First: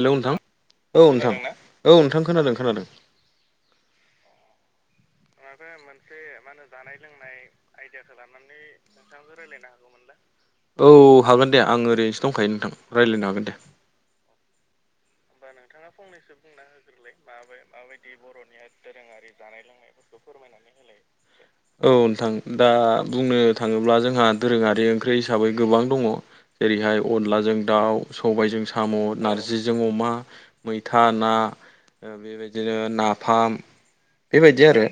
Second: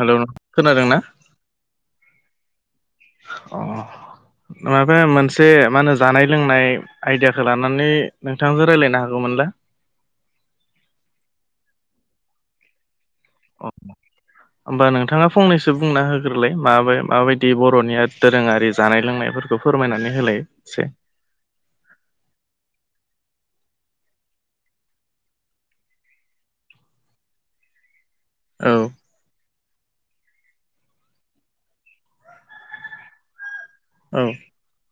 हेल' खोनादों ना औ नोंथां औ नोंथां खोनादों खोनादों अ माबा मोनसे मा होनो जानाय लोंनाय आइडियाखौ लानानै नोंथांजों रायज्लायनो हागौमोन दा। औ हागोन दे आं ओरैनोसो दंखायो नोंथां रायज्लायनो हागोन दे। अ होमबा नोंथाङा फंनैसो सो बुंना होग्रोलाय मि माबायदि बर'नि दोरोङारि जानाय लोंनायफोरखौ फोरमायनानै होलाय एसे। [unintelligible] औ नोंथां दा बुंनो थाङोब्ला जोंहा दोरोङारि ओंख्रि हिसाबै गोबां दङ। जेरैहाय अनलाजों दाउ सबायजों औ साम' नारजिजों अमा मैथा ना बेबायदिनो नाफाम औ बेबायदि आरो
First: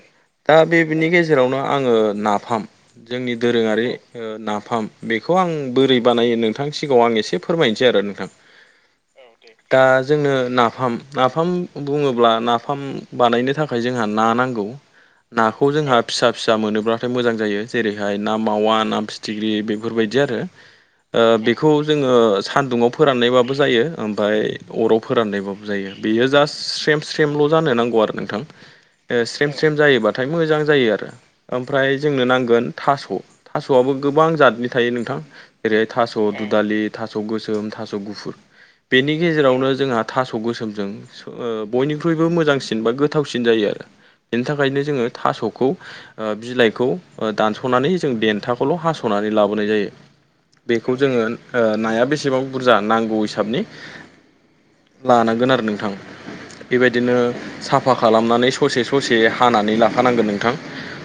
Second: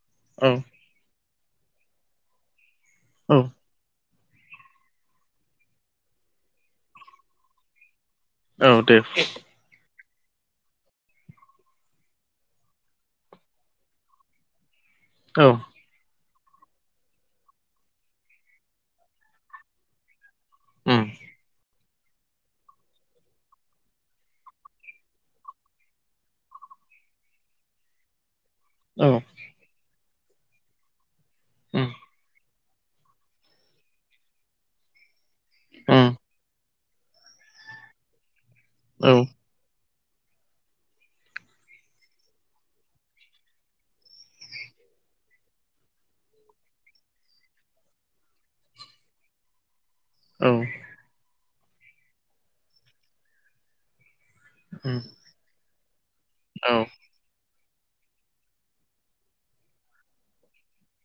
औ दा बेनि गेजेरावनो आङो नाफाम जोंनि औ दोरोङारि ओ नाफाम बेखौ आं बोरै बानायो नोंथांनि सिगाङाव आं एसे फोरमायनोसै आरो नोंथां औ दे दा जोङो नाफाम नाफाम बुङोब्ला नाफाम बानायनो थाखाय जोंहा ना नांगौ। औ नाखौ जोंहा फिसा फिसा मोनोब्लाथाय मोजां जायो जेरैहाय ना मावा ना फिथिख्रि बेफोरबायदि आरो उम ओ बेखौ जोङो सान्दुङाव फोराननायबाबो जायो ओमफफ्राय अराव फोरानलायबाब जायो बेयो जास्ट स्रेम स्रेमल' जानो नांगौ आरो नोंथां। औ स्रेम स्रेम जायोबाथाय मोजां जायो आरो उम ओमफ्राय जोंनो नांगोन थास' थास'आबो गोबां जातनि थायो नोंथां जेरैहाय उम थास' दुदालि थास' गोसोम थास' गुफुर औ बेनि गेजेरावनो जोंहा थास' गोसोमजों ओ बयनिख्रुइबो मोजांसिन बा गोथावसिन जायो आरो। बेनि थाखायनो जोङो थास'खौ ओ बिलाइखौ ओ दानस'नानै जों देन्थाखौल' हास'नानै लाबोनाय जायो। औ बेखौ जोङो ओ नाया बेसेबां बुरजा नांगौ हिसाबनि उम लानांगोन आरो नोंथां औ बेबायदिनो साफा खालामनानै ससे ससे हानानै लाखानांगोन नोंथां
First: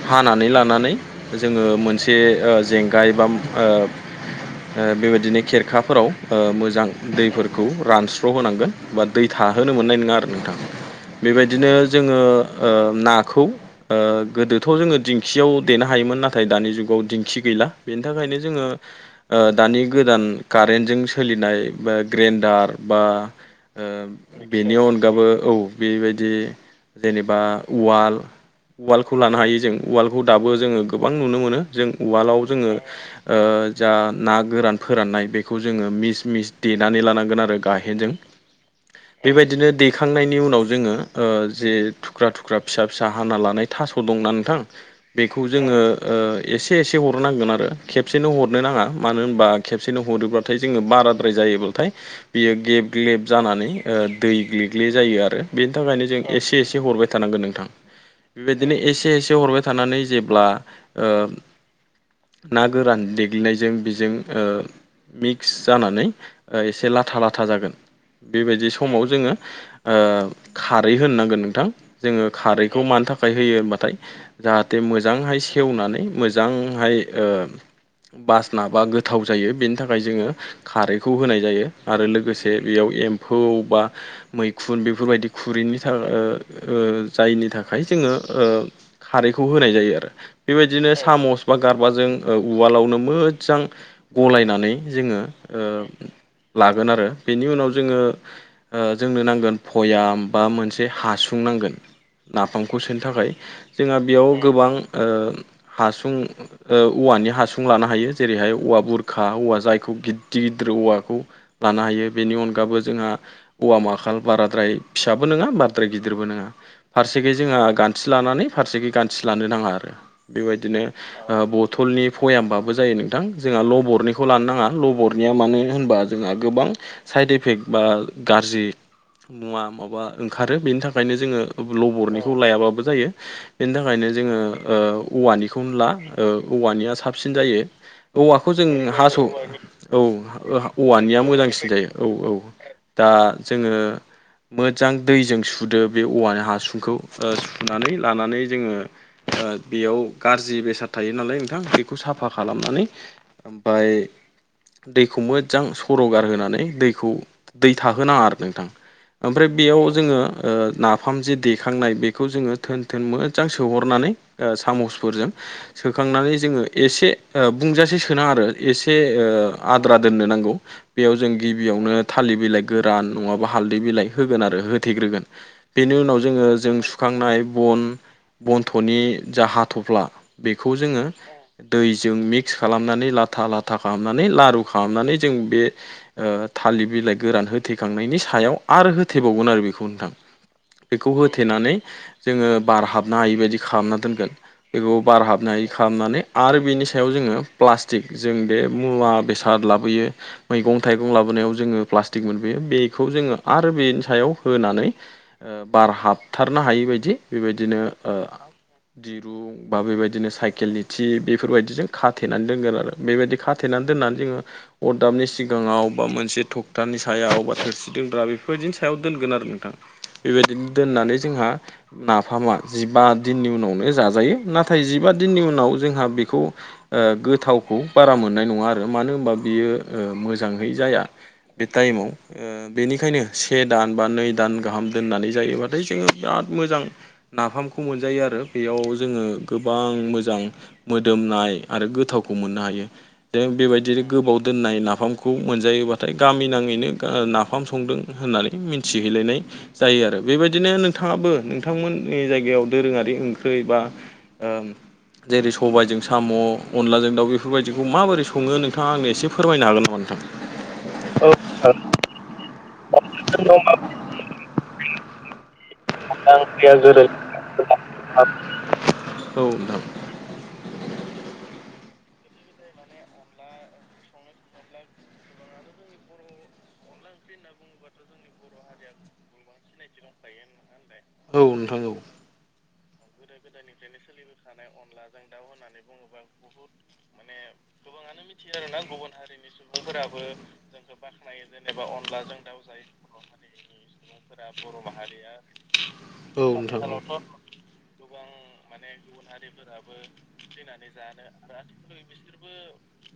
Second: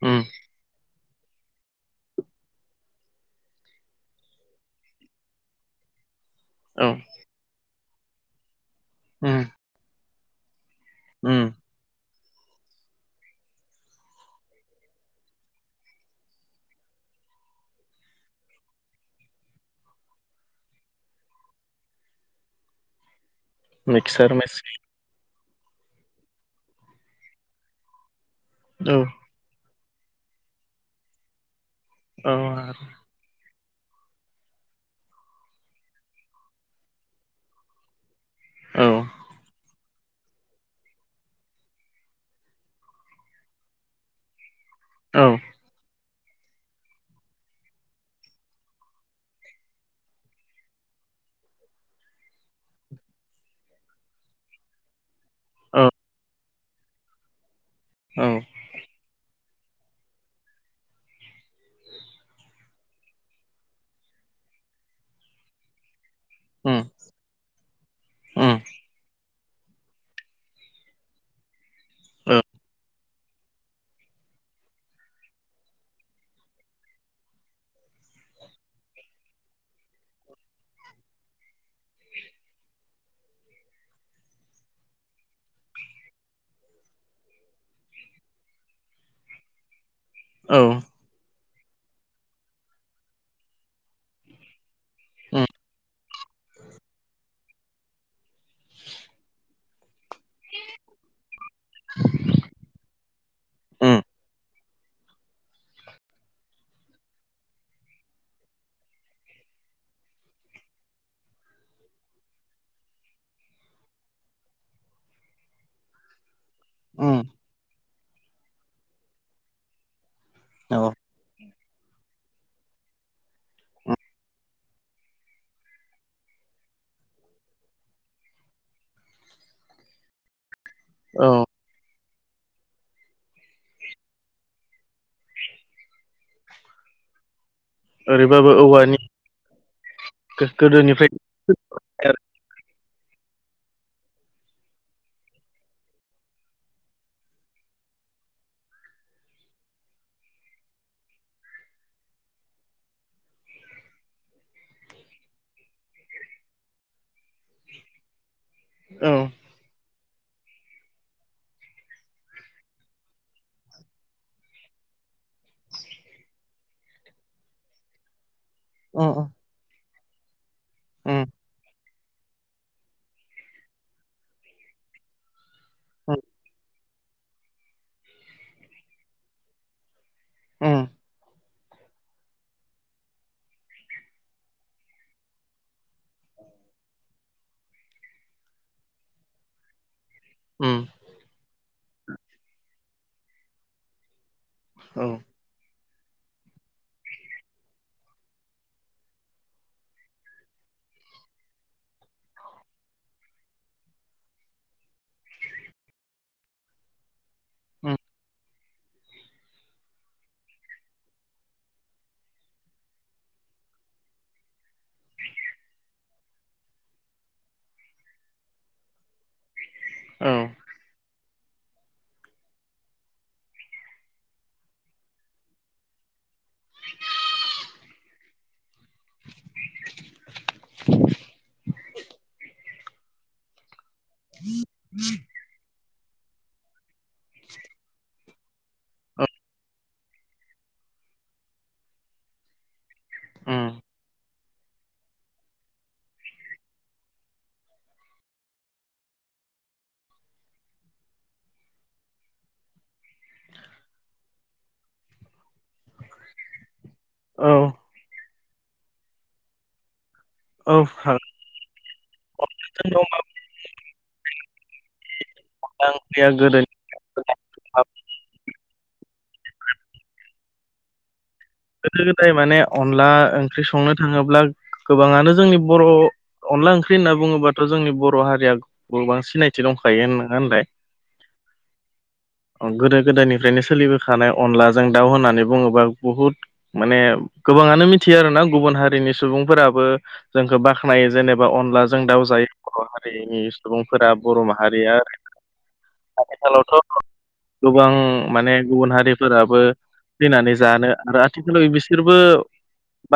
उम हानानै ला नानै जोङो मोनसे ओ जेंगाय बाम ओ ओ बेबायदिनो खेरखाफोराव ओ मोजां औ दैफोरखौ रानस्र'होनांगोन बा दै उम थाहोनो मोननाय नोङा आरो नोंथां। उम बेबायदिनो जोङो ओ नाखौ ओ गोदोथ' जोङो दिंखियाव देनो हायोमोन नाथाय दानि जुगाव दिंखि गैला बेनि थाखायनो जोङो ओ दानि गोदान कारेन्टजों सोलिनाय बा ग्रेन्डार बा मिक्सार ओ मेसिन बेनि अनगाबो औ बेबायदि जेनेबा उवाल औ उवालखौ लानो हायो जों उवालखौ दाबो जोङो गोबां नुनो मोनो जों औ उवालाव जोङो ओ जा ना गोरान फोराननाय बेखौ जोङो मिस मिस देनानै लानांगोन आरो गाहेनजों औ बेबायदिनो दैखांनायनि उनाव जोङो ओ जे थुख्रा थुख्रा, फिसा फिसा हाना लानाय थास' दंना नोंथां औ बेखौ जोङो ओ एसे एसे हर नांगोन आरो खेबसेनो हरनो नाङा मानो होनबा खेबसेनो हरोब्लाथाय जोङो बाराद्राय जायोब्लाथाय बियो गेब ग्लेब जानानै ओ दै ग्लि ग्लि जायो आरो बेनि थाखायनो जों एसे एसे हरबाय थानांगोन नोंथां। बेबायदिनो एसे एसे हरबाय थानानै जेब्ला ओ ना गोरान देग्लिनायजों बेजों ओ मिक्स जानानै ओ उम एसे लाथा लाथा जागोन। उम बेबायदि समाव जोङो ओ खारै होननांगोन नोंथां जोङो खारैखौ मानि थाख खाय होयो होनबाथाय जाहाथे मोजांहाय सेवनानै मोजांहाय ओ बास नाबा गोथाव जायो बेनि थाखाय जोङो खारैखौ होनाय जायो आरो लोगोसे बेयाव एम्फौ बा मैखुन बेफोरबायदि खुरैनि थाख ओ ओ जायनि थाखाय जोङो ओ खारैखौ होनाय जायो आरो औ बेबायदिनो सामस बा गारबाजों ओ उवालावनो मोजां गलायनानै जोङो उम ओ लागोन आरो बेनि उनाव जोङो ओ जोंनो नांगोन भयाम बा मोनसे हास सुं नांगोन नाफामखौ सोनो थाखाय जोंहा उम बेयाव गोबां ओ हासुं ओ औवानि हासुं लानो हायो जेरैहाय औवा बुरखा औवा जायखौ गिदिर गिदिर औवाखौ लानो हायो बेनि अनगाबो जोंहा औवा माखाल बाराद्राय फिसाबो नोङा बाराद्राय गिदिरबो नोङा उम फारसेखै जोंहा गान थि लानानै फारसेखि गानथि लानो नाङा आरो बेबायदिनो औ ओ बथलनि भयामबाबो जायो नों थां जोंहा ल'बरनिखौ लानो नाङा ल'बरनिया मानो होनबा जोंहा गोबां साइड इफेक्ट बा गारजि मुवा माबा ओंखारो बेनि थाखायनो औ जोङो ओब ल'बरनिखौ लायाबाबो जायो। बेनि थाखायनो जोङो ओ औवानिखौनो ला ओ औवानिया साबसिन जायो। ओरैबाबो औवाखौ जों औवानि हास' औ हा ओ हा औवानिया मोजांसिन जायो गोदोनिफ्राय औ औ दा जोङो मोजां दैजों सुदो बे औवानि हासुंखौ ओ सुनानै लानानै जोङो ओ बेयाव गारजि बेसाद थायो नालाय नोंथां बेखौ साफा खालामनानै ओमफाय दैखौ मोजां सर'गारहोनानै दैखौ दै थाहोनाङा आरो नोंथां। औ ओमफ्राय बेयाव जोङो ओ नाफाम जे देखांनाय बेखौ जोङो थोन थोन मोजां सोहरनानै औ सामुसफोरजों सोखांनानै जोङो एसे ओ बुंजासे सोनाङा आरो एसे उम ओ उम आद्रा दोननो नांगौ। बेयाव उम जों गिबियावनो थालिर बिलाइ गोरान नङाबा हालदै बिलाइ होगोन आरो होथेग्रोगोन। बेनि उनाव जोङो जों सुखांनाय बन बनथ'नि जा हाथ'फ्ला उम औ बेखौ जोङो दैजों मिक्स खालामनानै लाथा लाथा खालामनानै लारु खालामनानै जों बे ओ था थलिर बिलाइ गोरान होथेखांनायनि सायाव आरो होथेबावगोन आरो बेखौ नोंथां। उम बेखौ हो थेनानै जोङो बार हाबनो हायैबायायदि खालामना दोनगोन बेखौ औ बार हाबनो हायै खालामनानै आरो बेनि सायाव जोङो प्लास्टिक जों बे मुवा बेसाद लाबोयो मैगं थाइगं लाबोनायाव जोङो प्लास्टिक मोनबोयो बेखौ जोङो आरो बेनि सायाव होनानै ओ बार हाबथारनो हायि बायदि बेबायदिनो ओ दिरुं बा बेबायदिनो साइकेलनि थिब बेफोरबायदिजों खाथेनानै दोनगोन आरो बेबायदि खाथेनानै दोननानै जोङो अरदाबनि सिगाङाव बा मोनसे थखथानि सायाव अबा थोरसि दोनग्रा बेफोरबायदिनि सायाव दोनगोन आरो नोंथां। बेबायदिनो दोननानै जोंहा नाफामा जिबा दिननि उनावनो जाजायो नाथाय जिबा दिननि उनाव जोंहा बेखौ ओ गोथावखौ बारा मोननाय नङा आरो मानो होनबा बियो ओ मोजाङै जाया। बे टाइमाव ओ बेनिखायनो से दान बा नै दान गाहाम दोननानै जायोबाथाय जोङो बिराद मोजां नाफामखौ मोनजायो आरो बेयाव औ जोङो गोबां मोजां मोदोमनाय आरो गोथावखौ मोननो हायो। जों उम बेबायदिनो गोबाव दोननाय नाफामखौ मोनजायोबा नाथाय गामि नाङैनो ओ नाफाम संदों होननानै मिथिहैलायनाय जायो आरो बेबायदिनो नोंथाङाबो नोंथांमोननि जायगायाव दोरोङारि ओंख्रि बा ओं जेरै सबायजों साम' अनलाजों दाउ औ बेफोरबायदिखौ माबोरै सङो नोंथाङा आंनो एसे फोरमायनो हागोन नामा नोंथां? औ हागोन। औ दं [unintelligible] अनला ओंख्रिया गोदोनि [inaudible] गोदो औ नोंथां। गोदो गोदाय माने अनला ओंख्रि संनो थाङोब्ला गोबाङानो जोंनि बर' अनला ओंख्रि होनना बुङोबाथ' जोंनि बर' हारिया गोबां सिनायथि दंखायो होनङा होनलाय? औ नोंथां नंगौ। गोदो गोदायनिफ्रायनो सोलिबोखानाय अनलाजों दाउ होननानै बुङोब्ला बुहुद माने गोबाङानो मिथियो आरोना गुबुन हारिनि सुबुंफोराबो जोंखौ बाख्नायो जेनेबा अनलाजों दावउजायो बर' हारिनि सुबुंफोरा बर' माहारिया औ नोंथां औ आथिखालावथ' गोबां माने गुबुन हारिफोराबो थैनानै जानो आरो आथि बिसोरबो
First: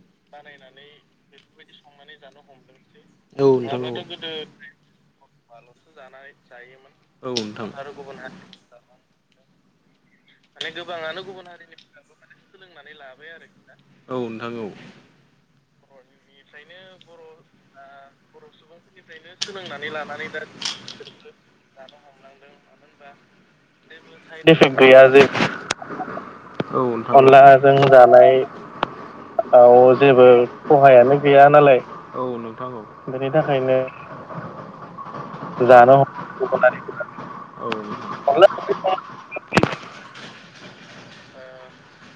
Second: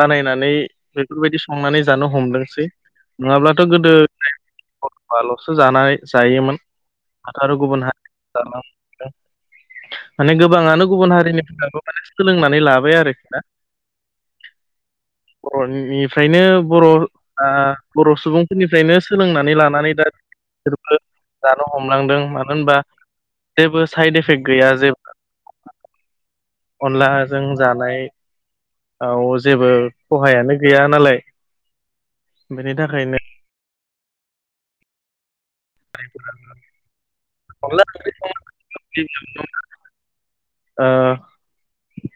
बानायनानै बेफोरबायदि संनानै जानो हमदोंसै नोंथां औ। [unintelligible] ल'सो जानानै जायोमोन औ दाथ' आरो नोंथां गुबुन हारि जानानै माने गोबाङानो गुबुन हारिनिफ्रायाबो माने सोलोंनानै लाबाय आरोखि। औ नोंथां औ। बर'निफ्रायनो बर' बर' सुबुंफोरनिफ्रायनो सोलोंनानै लानानै दा बिसोरबो जानो हमलांदों मानो होनबा जेबो साइड इफेक्ट गैया जेबो अनलाजों जानाय औ जेबो जेबो खहायानो गैया सहायानो नालाय गैया नालाय औ नोंथां बेनि थाखायनो बिनि थाखायनो जानो [inaudible] अनला ओंख्रि [inaudible] ओ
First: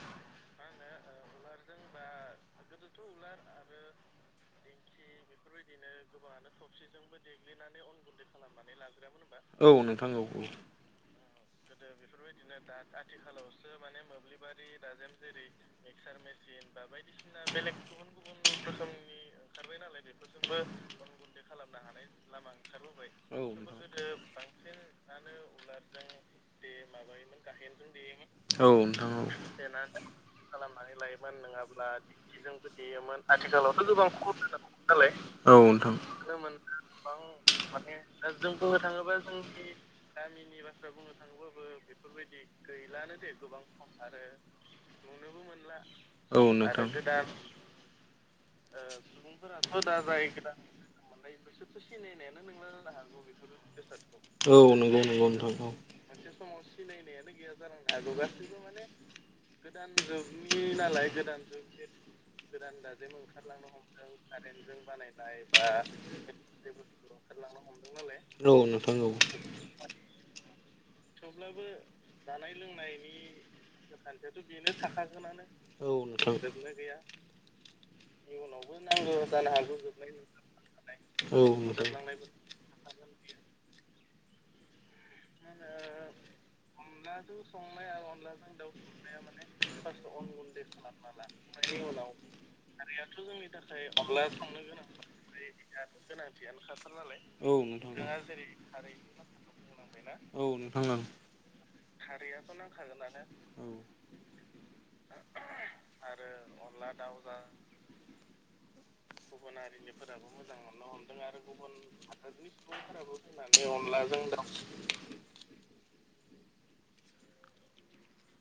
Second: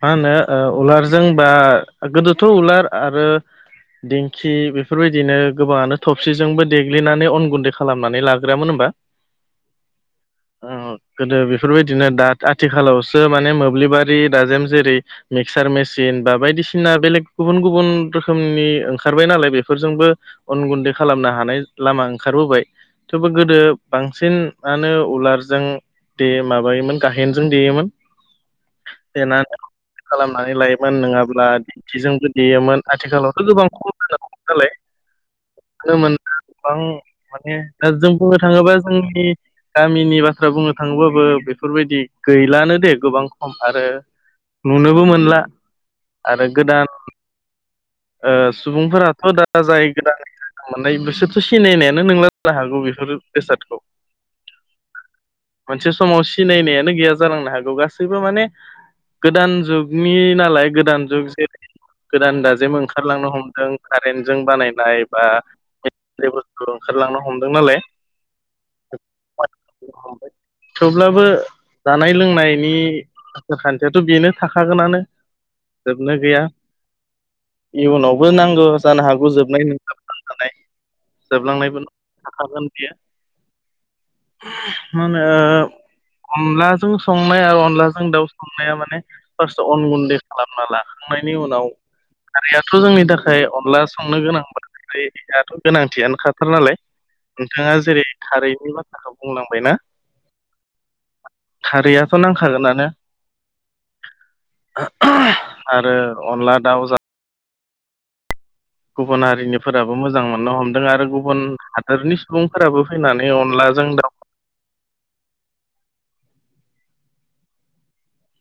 मा होनो ओ उलारजों बा गोदोथ' उलार आरो दिंखि बेफोरबायदिनो गोबाङानो थबसिजोंबो देग्लिनानै अन गुन्दै खालामनानै लाग ग्रोयामोन होमबा औ नोंथां औ औ। औ औ गोदो बेफोरबायदिनो दा आथिखालावसो माने मोब्लिबा रि दाजेम जेरै मिक्सार मेसिन बा बायदिसि थिना बेलेग गुबुन गुबुन रोखोमनि ओंखारबाय नालाय बेफोरजोंबो अन गुन्दै खालामनो हानाय लामा ओंखारबोबाय [unintelligible] गोदो बांसिनआनो उलारजों दे माबायोमोन गाहेनजों देयोमोन। औ देनानै नोंथांनाव खालामनानै लायोमोन [unintelligible] नङाब्ला ब्ला दिंखिजोंबो देयोमोन दिंखिजोंबो आथिखालावथ' गोबां खम देयोमोन जालांबाय नालाय [unintelligible] औ नोंथां। बां माने दा जों बुंनो थाङोबा जोंनि गामिनि बाथ्रा बुंनो थाङोबाबो बेफोरबायदि गैलानो दे गोबां खम आरो नुनोबो मोनला औ आरो गोदान नोंथां। ओ सुबुंफोराथ' दा जाय गोदान [unintelligible] मोननाय बिसोरथ' सिनायनायानो नोंला जानो हागौ बेफोरो बेसादखौ औ नंगौ नंगौ नोंथां मोनसे समाव सिनायनायानो गैया जालांनो हागौ गासैबो माने गोदान जुगनि नालाय गोदान जुग जेरै गोदान दाजेम ओं बा लेबुस्थु ओंखारलांनो हमदों नालाय [unintelligible] रौ नोंथां औ। हमबाय थेवब्लाबो जानाय लोंनायनि [unintelligible] खान्थियाथ' बेनो थाखागोनानो जोबनो गैया [unintelligible] बनो गैया इयुनावबो नांगौ जानो हागौ जोबनाय [unintelligible] औ नोंथां औ जोबलांनायबो नोंथां औ थाखागोन बियो [unintelligible] मानो [unintelligible] अनलाजों संनाय आरो अनलाजों दाउ संनाया माने फार्स्ट अन गुन्दै खालामना ला खांनायनि उनाव खारैआथ' जोंनि थाखाय अनला संनो [unintelligible] गोनांथियानो खाथार नालाय नोंथाङा नोंथां जेरै खारै‌नि बाथ्राखौ बुंलांबाय ना औ औ नोंथां औ खारैआथ' नांखागोनानो औ। [unintelligible] आरो अनला दाउ जा गुबुन हारिनिफोराबो मोजां मोननो हमदों आरो गुबुन हादोरनि सुबुं फोराबो फैनानै अनलाजों दाउ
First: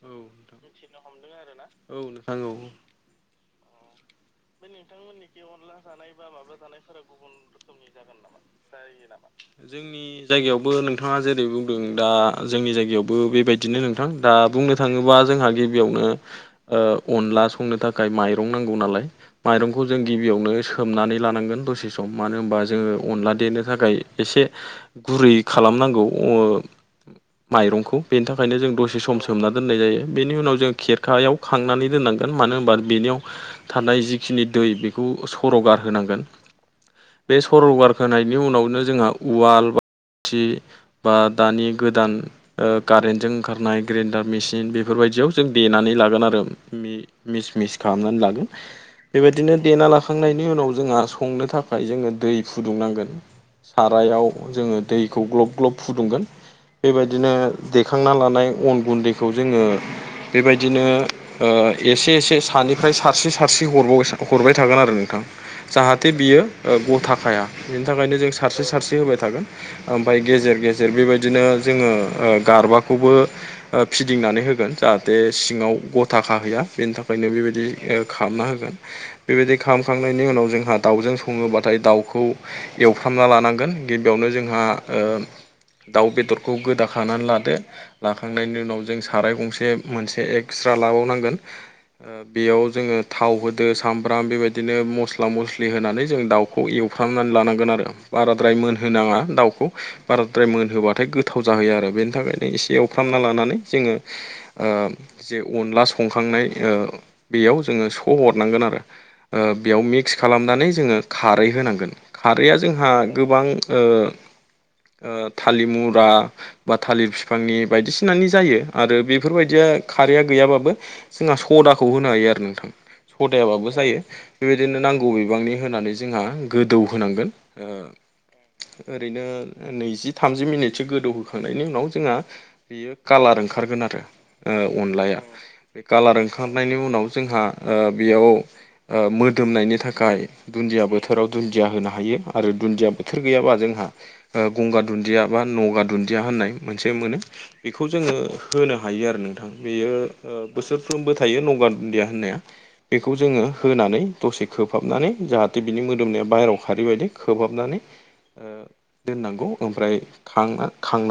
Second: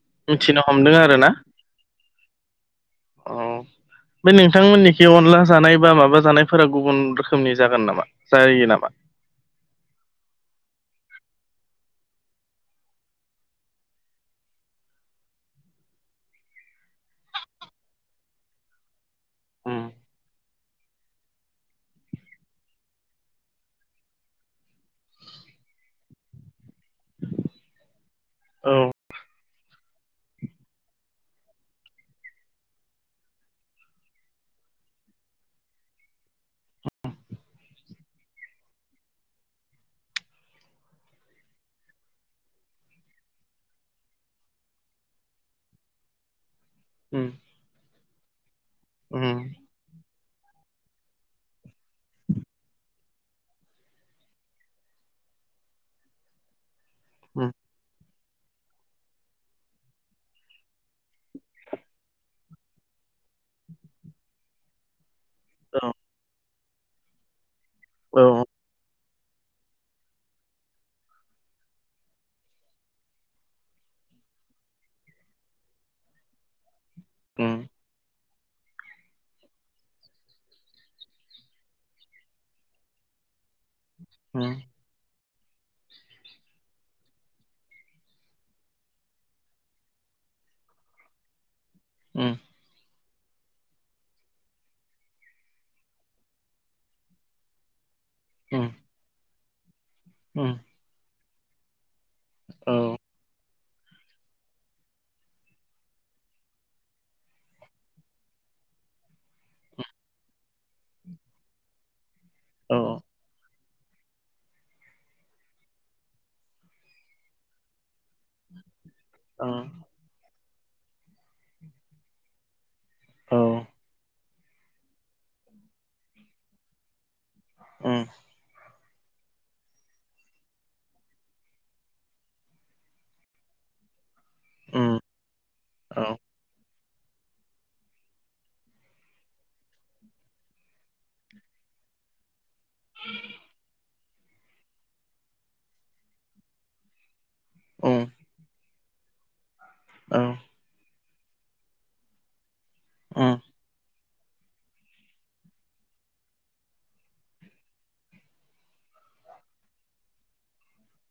औ मिथिनो हमदों आरो ना औ नोंथां औ। [unintelligible] बे नोंथांमोननिखि अनला जानाय बा माबा जानायफोरा गुबुन रोखोमनि जागोन नामा जायो नामा? जोंनि नि जायगायावबो नोंथाङा जेरै बुंदों दा जोंनि जायगायावबो बेबायदिनो नोंथां दा बुंनो थाङोबा जोंहा गिबियावनो ओ अनला संनो थाखाय माइरं नांगौ नालाय उम माइरंखौ जों गिबियावनो सो होमनानै लानांगोन दसे सम मानो होमबा जोङो अनला देनो थाखाय एसे गुरै खालामनांगौ [unintelligible] माइरंखौ बेनि थाखायनो जों औ दसे समस होमना दोननाय जायो बेनि उनाव जों खेरखायाव खांनानै दोननांगोन मानो होमबा बेनियाव थानाय जिखिनि दै बेखौ सर'गारहोनांगोन बे सर'गारखोनायनि उनावनो जोंहा उवाल बाथि बा दानि गोदान ओ कारेन्टजों ओंखारनाय ग्रेन्डार मेसिन बेफोरबायदियाव जों देनानै लागोन आरो मि उम मिस मिस खामनानै लागोन उम बेबायदिनो देना लाख खांनायनि उनाव जोंहा संनो थाखाय जोङो दै फुदुंनांगोन। सारायाव जोङो दैखौ ग्लब ग्लब फुदुंगोन। बेबायदिनो उम देखांना लानाय अन गुन्दैखौ जोङो बेबायदिनो। ओ-एसे एसे सानिफ्राय सारस्रि सारस्रि हराव हरबाय थागोन आरो नोंथां। जाहाथे बियो गथाखाया बिनि थाखायनो औ जों औ सारस्रि सारस्रि होबाय थागोन। ओमफ्राय गेजेर गेजेर बेबायदिनो जोङो ओ गारबाखौबो। फिदिंनानै होगोन जाहाथे सिङाव गथा खाहैैया बेनि थाखायनो उम बेबायदि खा खालामना होगोन। बेबायदि खालामखांनायनि उनाव जोंहा दाउजों सङोब्लाथाय दाउखौ एवफ्रामना लानांगोन। गिबियावनो उम जोंहा ओ दाउ बेदरखौ गोदाखानानै लादो लाखां। थांनायनि उनाव जों साराय गंसे मोनसे एक्सट्रा लाबावनांगोन उम ओ-बेयाव जोङो। थाव होदो सामब्राम बेबायदिनो मस्ला मस्लि होनानै जों दाउखौ एवफ्रामनानै लानांगोन आरो। बाराद्राय उम मोनहोनाङा दाउखौ बाराद्राय उम मोनहोब्लाथाय गोथाव जाहोयो आरो बेनि थाखायनो औ एसे खालामना लानानै जोङो। ओ जे अनला संखांनाय बेयाव जोङो स हरनांगोन आरो। ओ-बेयाव मिक्स खालामनानै जोङो खारै होनांगोन। खारैआ औ जोंहा गोबां ओ ओ थालिर मुरा बा थालिर बिफांनि बायदिसिनानि जायो। आरो औ बेफोरबायदिया खारैया गैयाबाबो जोंहा सदाखौ होनो हायो आरो नोंथां। औ सदायाबाबो जायो बेबायदिनो नांगौ बिबांनि होनानै जोंहा गोदौ होनांगोन। ओ उम ओरैनो नैजि थामजि मिनिटसो गोदौहोखांनायनि उनाव जोंहा। बेयो कालार ओंखारगोन आरो ओ उम अनलाया बे औ कालार।। ओंखारनायनि उनाव जोंहा ओ-बेयाव। ओ-मोदोमनायनि थाखाय दुन्दिया बोथोराव दुन्दिया होनो हायो। आरो दुन्दिया बोथोर गैयाबा जोंहा। गंगा दुन्दिया बा नगा दुन्दिया होननाय मोनसे मोनो। बेखौ उम जोङो होनो हायो आरो नोंथां बेयो औ ओ बोसोरफ्रोमबो थायो गंगार दुन्दिया होननाया बेखौ उम जोङो होनानै। दसे खोबहाबनानै जाहाथे बिनि मोदोमनाया बाहेरायाव ओंखारैबायदि खोबहाबनानै। ओ-दोननांगौ ओमफ्राय खांना खांना